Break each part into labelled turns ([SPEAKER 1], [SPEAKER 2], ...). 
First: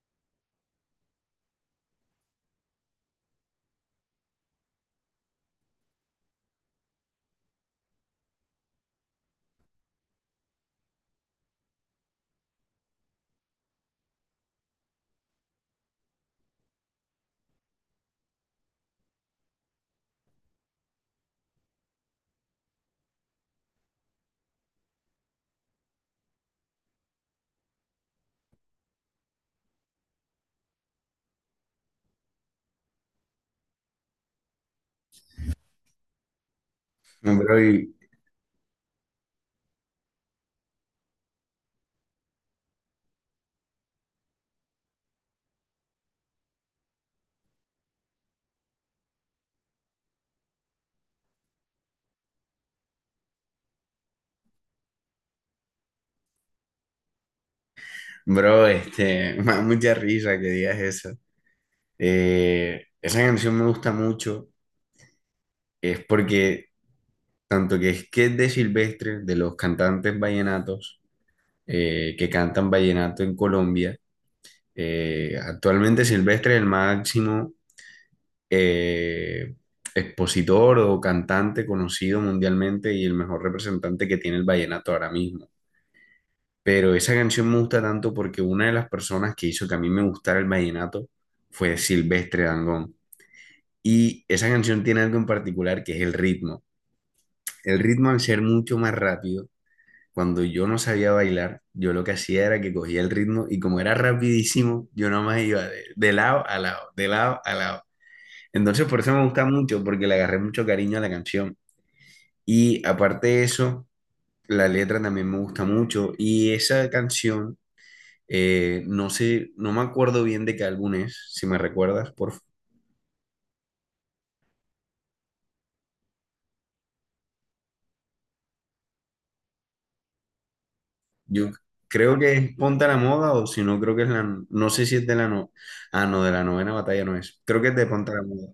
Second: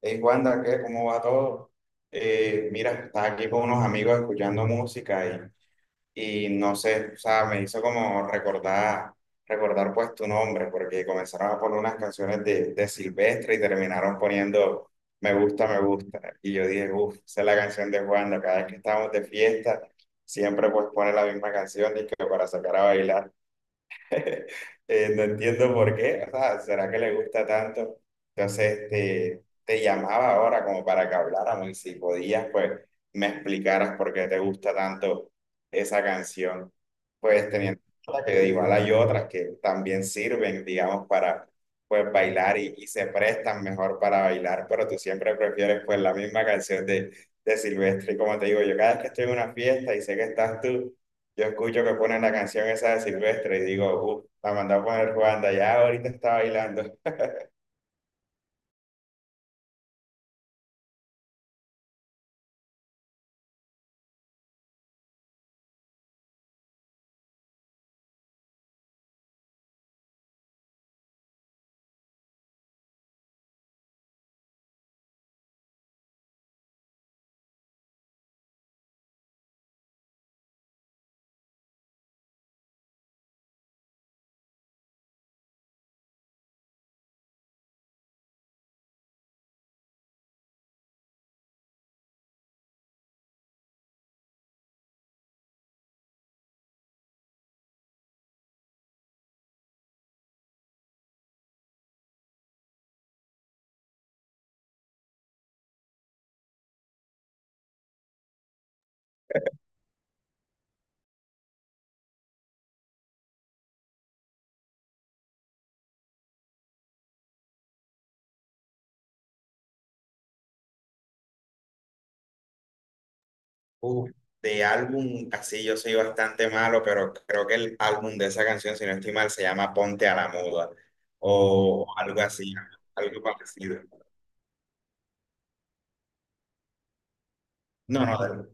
[SPEAKER 1] Hey, Wanda, ¿qué? ¿Cómo va todo? Mira, estaba aquí con unos amigos escuchando música y no sé, o sea, me hizo como recordar pues tu nombre, porque comenzaron a poner unas canciones de Silvestre y terminaron poniendo "Me gusta, me gusta". Y yo dije, uff, esa es la canción de Wanda. Cada vez que estamos de fiesta, siempre pues pone la misma canción y que para sacar a bailar. No entiendo por qué, o sea, ¿será que le gusta tanto? Entonces te llamaba ahora como para que habláramos y si podías, pues me explicaras por qué te gusta tanto esa canción. Pues
[SPEAKER 2] Bro,
[SPEAKER 1] teniendo
[SPEAKER 2] y-
[SPEAKER 1] en cuenta que igual hay otras que también sirven, digamos, para pues bailar y se prestan mejor para bailar, pero tú siempre prefieres pues la misma canción de Silvestre. Y como te digo, yo cada vez que estoy en una fiesta y sé que estás tú, yo escucho que ponen la canción esa de Silvestre y digo, uff, la mandó a poner Juanda, ya ahorita está bailando.
[SPEAKER 2] bro, me da mucha risa que digas eso. Esa canción me gusta mucho, es porque tanto que es de Silvestre, de los cantantes vallenatos, que cantan vallenato en Colombia. Actualmente Silvestre es el máximo eh, expositor o cantante conocido mundialmente y el mejor representante que tiene el vallenato ahora mismo. Pero esa canción me gusta tanto porque una de las personas que hizo que a mí me gustara el vallenato fue Silvestre Dangond. Y esa canción tiene algo en particular que es el ritmo. El ritmo al ser mucho más rápido, cuando yo no sabía bailar, yo lo que hacía era que cogía el ritmo y como era rapidísimo, yo nomás iba de lado a lado, de lado a lado. Entonces por eso me gusta mucho, porque le agarré mucho cariño a la canción. Y aparte de eso, la letra también me gusta mucho. Y esa canción... No sé, no me acuerdo bien de qué álbum es, si me recuerdas,
[SPEAKER 1] Uff, de álbum, así yo soy bastante malo, pero creo que el álbum de esa canción, si no estoy mal, se llama Ponte a la Muda
[SPEAKER 2] Yo
[SPEAKER 1] o
[SPEAKER 2] creo
[SPEAKER 1] algo
[SPEAKER 2] que
[SPEAKER 1] así,
[SPEAKER 2] es Ponte a la
[SPEAKER 1] algo
[SPEAKER 2] Moda o si no,
[SPEAKER 1] parecido.
[SPEAKER 2] creo que es la... No sé si es de la... No, ah, no, de la novena batalla no es. Creo que es de
[SPEAKER 1] No,
[SPEAKER 2] Ponte a la
[SPEAKER 1] no,
[SPEAKER 2] Moda.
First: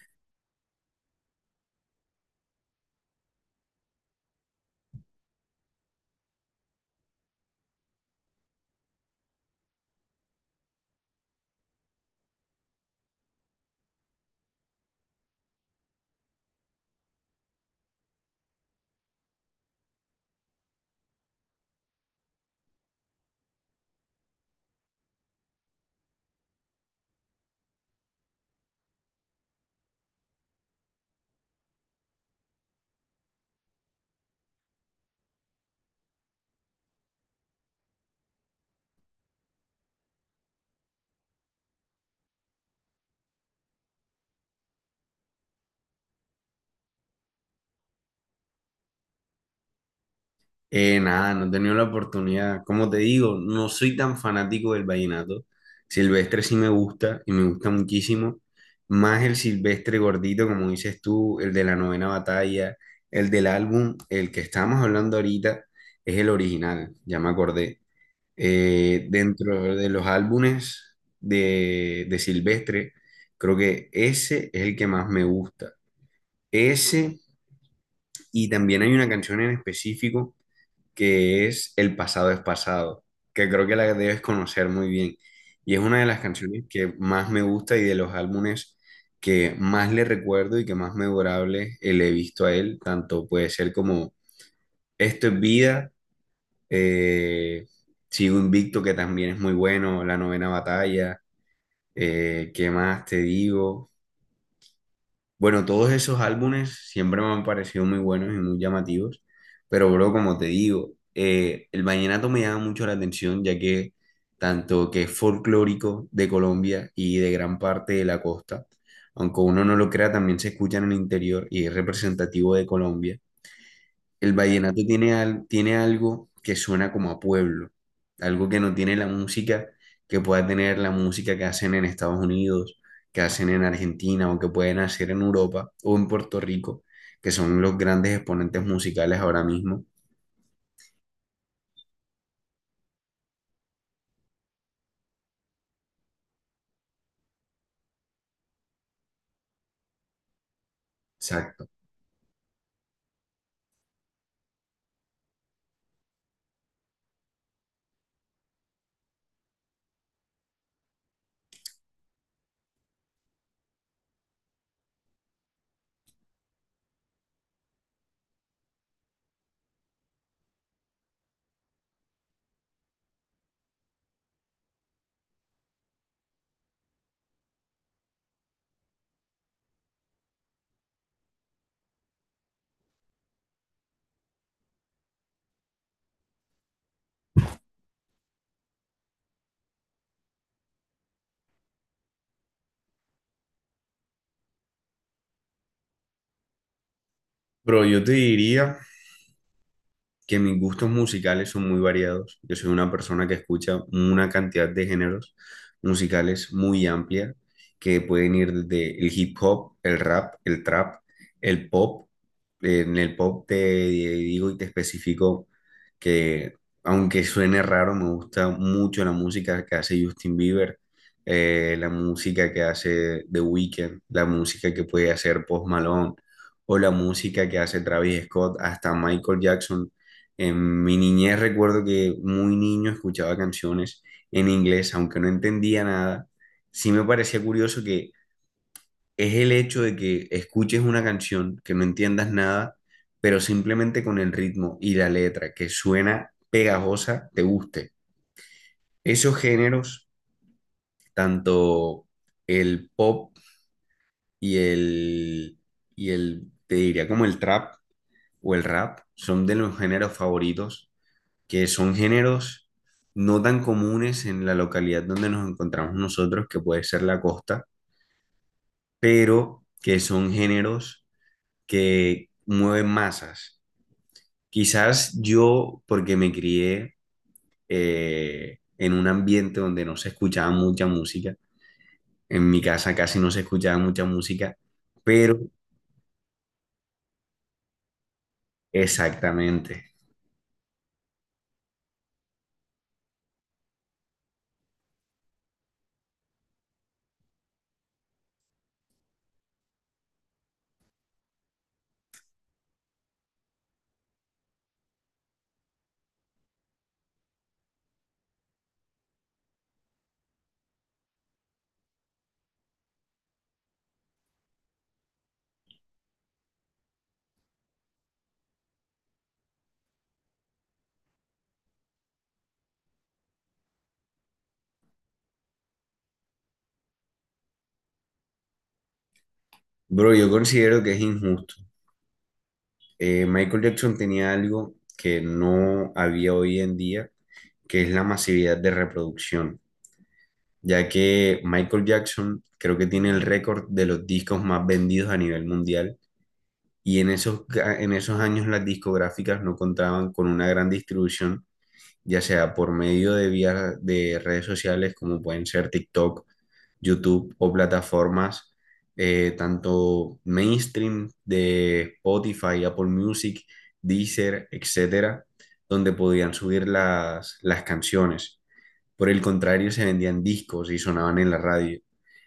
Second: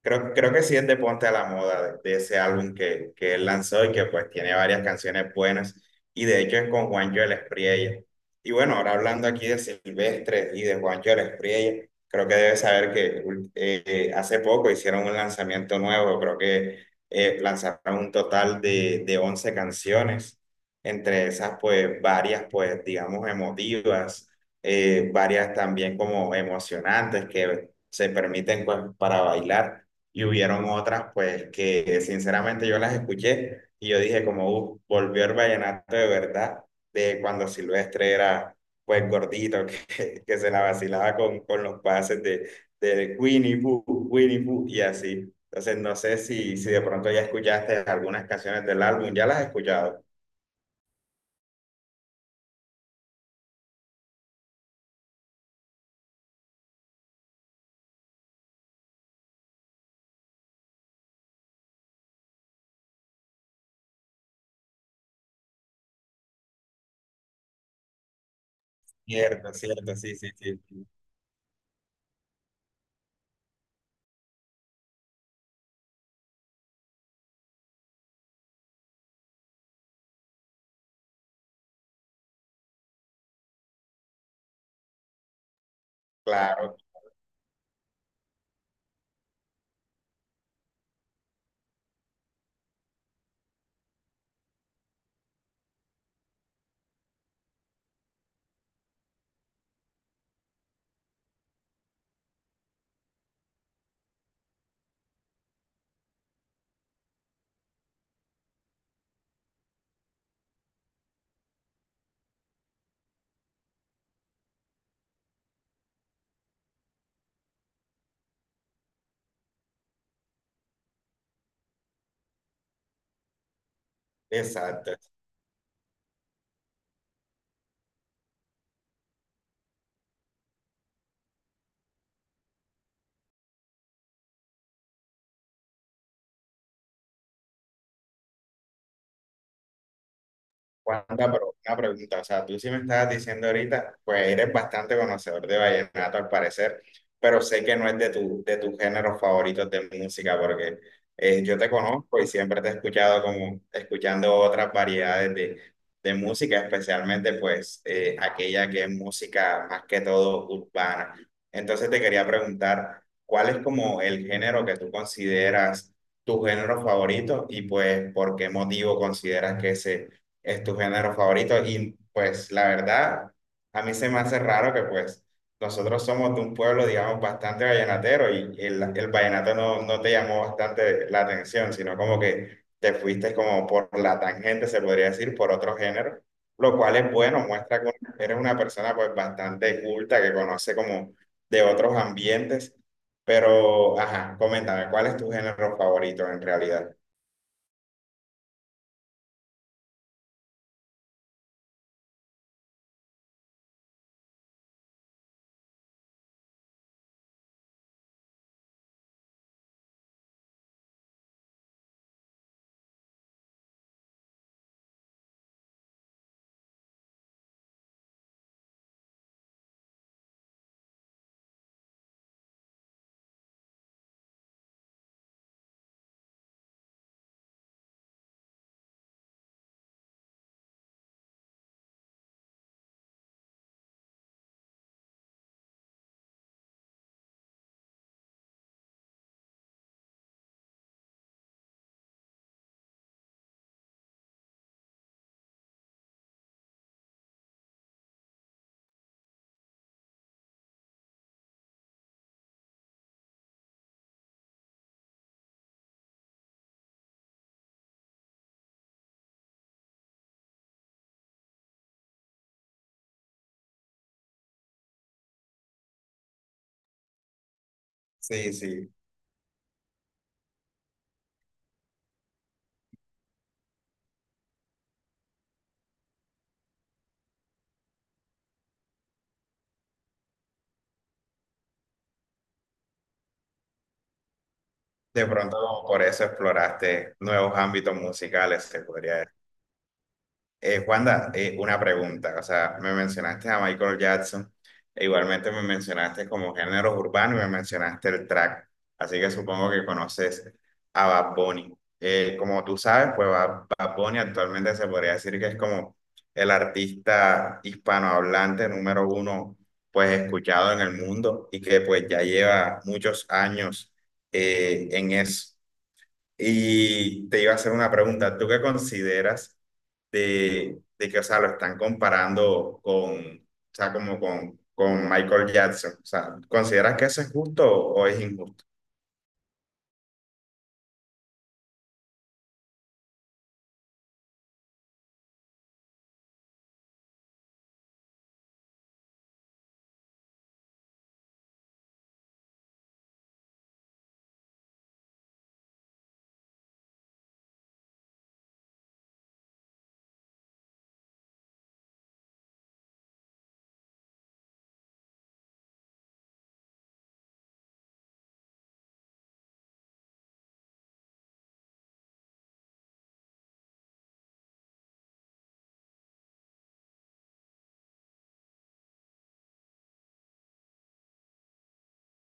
[SPEAKER 1] creo que sí es de Ponte a la Moda, de ese álbum que él lanzó y que pues tiene varias canciones buenas. Y de hecho es con Juancho el Espriella. Y bueno, ahora hablando aquí de Silvestre y de Juancho el Espriella, creo que debes saber que hace poco hicieron un lanzamiento nuevo, creo que lanzaron un total de 11 canciones. Entre esas pues varias pues digamos emotivas, varias también como emocionantes que se permiten pues para bailar y hubieron otras pues que sinceramente yo las escuché y yo dije como volvió el vallenato de verdad de cuando Silvestre era pues gordito" que se la vacilaba con los pases de Winnie Pooh, Winnie Pooh y así. Entonces no sé si de pronto ya escuchaste algunas canciones del álbum, ya las has escuchado.
[SPEAKER 2] Nada, no he tenido la oportunidad. Como te digo, no soy tan fanático del vallenato. Silvestre sí me gusta y me gusta muchísimo. Más el Silvestre gordito, como dices tú, el de la novena batalla, el del álbum, el que estábamos hablando ahorita, es el original, ya me acordé.
[SPEAKER 1] Cierto,
[SPEAKER 2] Dentro de
[SPEAKER 1] cierto,
[SPEAKER 2] los
[SPEAKER 1] sí, sí, sí, sí.
[SPEAKER 2] álbumes de Silvestre, creo que ese es el que más me gusta. Ese, y también hay una canción en específico que es El pasado es pasado, que creo que la debes conocer muy bien. Y es una de las canciones
[SPEAKER 1] Claro,
[SPEAKER 2] que más me gusta y de los álbumes que más le recuerdo y que más memorable le he visto a él, tanto puede ser como Esto es vida, eh, sigo invicto, que también es muy bueno, La Novena Batalla. ¿Qué más te digo? Bueno, todos esos álbumes siempre me han parecido muy buenos y muy llamativos, pero bro, como te digo, el vallenato me llama mucho la atención, ya que tanto que es folclórico de Colombia y de gran parte de la costa, aunque uno no lo crea, también se escucha en el interior y es representativo de Colombia. El vallenato
[SPEAKER 1] exacto.
[SPEAKER 2] tiene algo que suena como a pueblo, algo que no tiene la música que pueda tener la música que hacen en Estados Unidos, que hacen en Argentina o que pueden hacer en Europa o en Puerto Rico, que son los grandes exponentes musicales ahora mismo.
[SPEAKER 1] Juanpa, pero una pregunta, o sea, tú sí me estabas diciendo ahorita, pues eres bastante conocedor de vallenato al parecer, pero sé que no es de tu, de tus géneros favoritos de música, porque yo
[SPEAKER 2] Exacto.
[SPEAKER 1] te conozco y siempre te he escuchado como escuchando otras variedades de música, especialmente pues aquella que es música más que todo urbana. Entonces te quería preguntar, ¿cuál es como el género que tú consideras tu género favorito y pues por qué motivo consideras que ese es tu género favorito? Y pues la verdad, a mí se me hace raro que pues nosotros somos de un pueblo, digamos, bastante vallenatero y el vallenato no, no te llamó bastante la atención, sino como que te fuiste como por la tangente, se podría decir, por otro género, lo cual es bueno, muestra que eres una persona pues bastante culta, que conoce como de otros ambientes, pero, ajá, coméntame, ¿cuál es tu género favorito en realidad?
[SPEAKER 2] Pero yo te diría que mis gustos musicales son muy variados. Yo soy una persona que escucha una cantidad de géneros musicales muy amplia, que pueden ir desde el hip hop, el rap, el trap, el pop. En el pop te digo y te especifico que, aunque suene raro, me gusta mucho la música que hace Justin Bieber, la música que hace The Weeknd, la música que puede hacer Post Malone o la música que hace Travis Scott, hasta Michael Jackson. En mi niñez recuerdo que muy niño escuchaba canciones en inglés, aunque no entendía nada. Sí me parecía curioso que es el hecho de que escuches una canción, que no entiendas nada, pero simplemente con el ritmo y la letra que suena pegajosa, te guste. Esos géneros, tanto el pop y el, y el te diría como el trap o el rap, son de los géneros favoritos, que son géneros no tan comunes en la localidad donde nos encontramos nosotros, que puede ser la costa,
[SPEAKER 1] Sí, sí.
[SPEAKER 2] pero que son géneros que mueven masas. Quizás yo, porque me crié en un ambiente donde no se escuchaba mucha música, en mi casa casi no se escuchaba mucha música,
[SPEAKER 1] De
[SPEAKER 2] pero
[SPEAKER 1] pronto por eso exploraste nuevos ámbitos musicales, se podría decir.
[SPEAKER 2] exactamente.
[SPEAKER 1] Juanda, una pregunta, o sea, me mencionaste a Michael Jackson, e igualmente me mencionaste como géneros urbanos y me mencionaste el track, así que supongo que conoces a Bad Bunny. Como tú sabes, pues Bad Bunny actualmente se podría decir que es como el artista hispanohablante número uno, pues escuchado en el mundo y que pues ya lleva muchos años en eso. Y te iba a hacer una pregunta, ¿tú qué consideras de que, o sea, lo están comparando con, o sea, como con Michael Jackson? O sea, ¿consideras que eso es justo o es injusto?
[SPEAKER 2] Bro, yo considero que es injusto. Michael Jackson tenía algo que no había hoy en día, que es la masividad de reproducción, ya que Michael Jackson creo que tiene el récord de los discos más vendidos a nivel mundial y en esos, en esos años las discográficas no contaban con una gran distribución, ya sea por medio de vías de redes sociales como pueden ser TikTok, YouTube o plataformas, tanto mainstream, de Spotify, Apple Music, Deezer, etcétera, donde podían subir las canciones. Por el contrario, se vendían discos y sonaban en la radio.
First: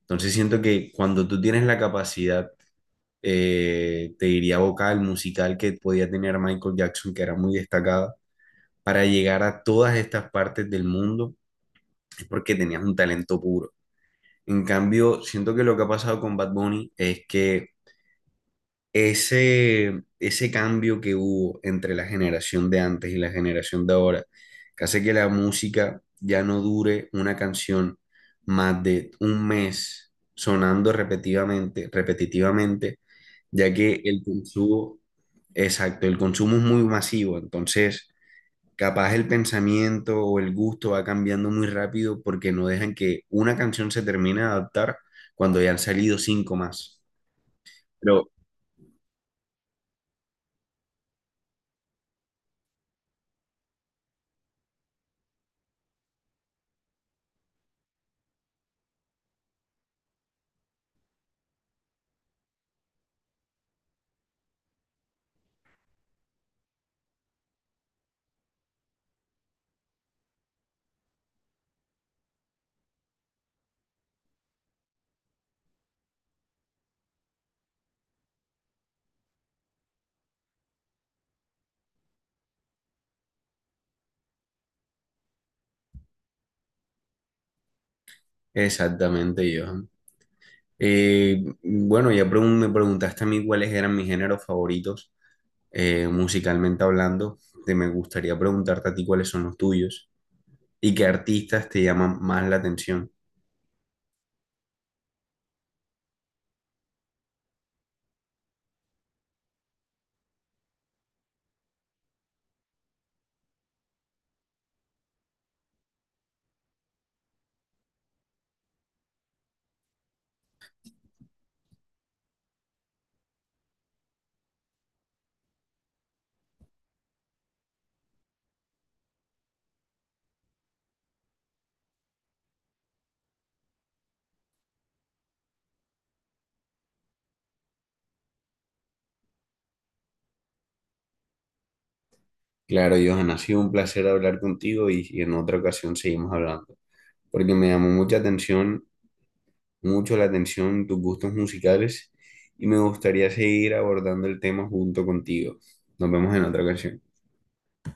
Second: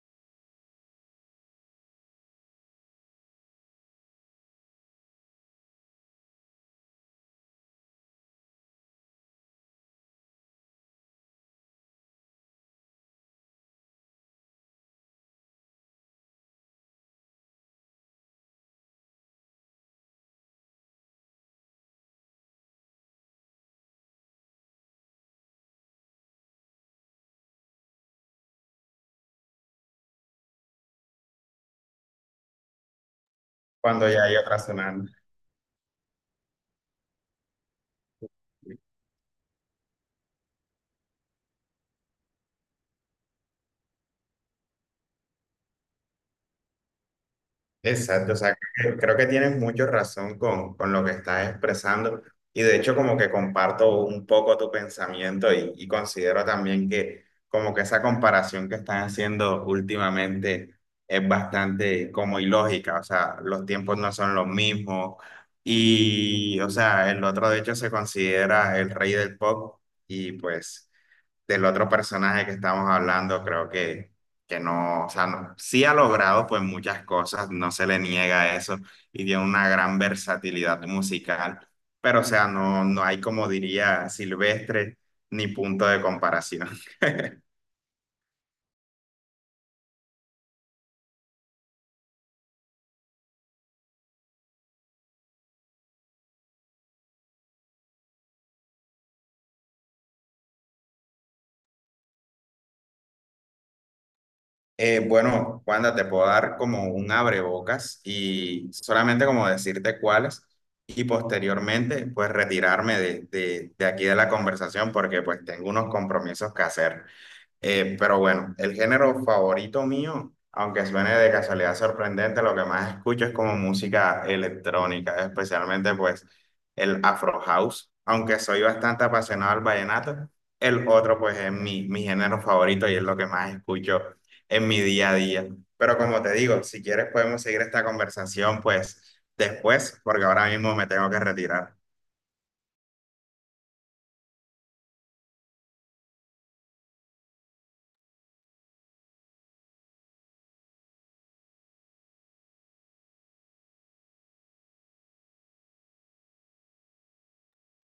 [SPEAKER 2] Entonces siento que cuando tú tienes la capacidad, te diría vocal, musical, que podía tener Michael Jackson, que era muy destacada, para llegar a todas estas partes del mundo, es porque tenías un talento puro. En cambio, siento que lo que ha pasado con Bad Bunny es que ese cambio que hubo entre la generación de antes y la generación de ahora, que hace que la música ya no dure una canción más de un mes sonando repetitivamente, repetitivamente, ya que
[SPEAKER 1] Cuando
[SPEAKER 2] el
[SPEAKER 1] ya hay otra.
[SPEAKER 2] consumo, exacto, el consumo es muy masivo, entonces capaz el pensamiento o el gusto va cambiando muy rápido porque no dejan que una canción se termine de adaptar cuando ya han salido cinco más.
[SPEAKER 1] Exacto,
[SPEAKER 2] Pero
[SPEAKER 1] o sea, creo que tienes mucho razón con lo que estás expresando, y de hecho como que comparto un poco tu pensamiento y considero también que como que esa comparación que están haciendo últimamente es bastante como ilógica, o sea, los tiempos no son los mismos y, o sea, el otro de hecho se considera el rey del pop y pues del otro personaje que estamos hablando, creo que no, o sea, no- sí ha logrado pues muchas cosas, no se le niega eso y tiene una gran versatilidad musical, pero o sea, no, no hay como diría Silvestre ni punto de comparación.
[SPEAKER 2] exactamente, yo. Bueno, ya me preguntaste a mí cuáles eran mis géneros favoritos, musicalmente hablando. Te me gustaría preguntarte a ti cuáles son los tuyos y qué artistas te llaman más la atención.
[SPEAKER 1] Bueno, Wanda, te puedo dar como un abrebocas y solamente como decirte cuáles y posteriormente pues retirarme de aquí de la conversación porque pues tengo unos compromisos que hacer. Pero bueno, el género favorito mío, aunque suene de casualidad sorprendente, lo que más escucho es como música electrónica, especialmente pues el Afro House. Aunque soy bastante apasionado al vallenato, el otro pues es mi, mi género favorito y es lo que más escucho en mi día a día. Pero como te digo, si quieres podemos seguir esta conversación pues después, porque ahora mismo me tengo que retirar.
[SPEAKER 2] Claro, Johan, ha sido un placer hablar contigo y en otra ocasión seguimos hablando, porque me llamó mucha atención, mucho la atención tus gustos musicales y me gustaría seguir abordando el tema junto contigo. Nos vemos en otra ocasión.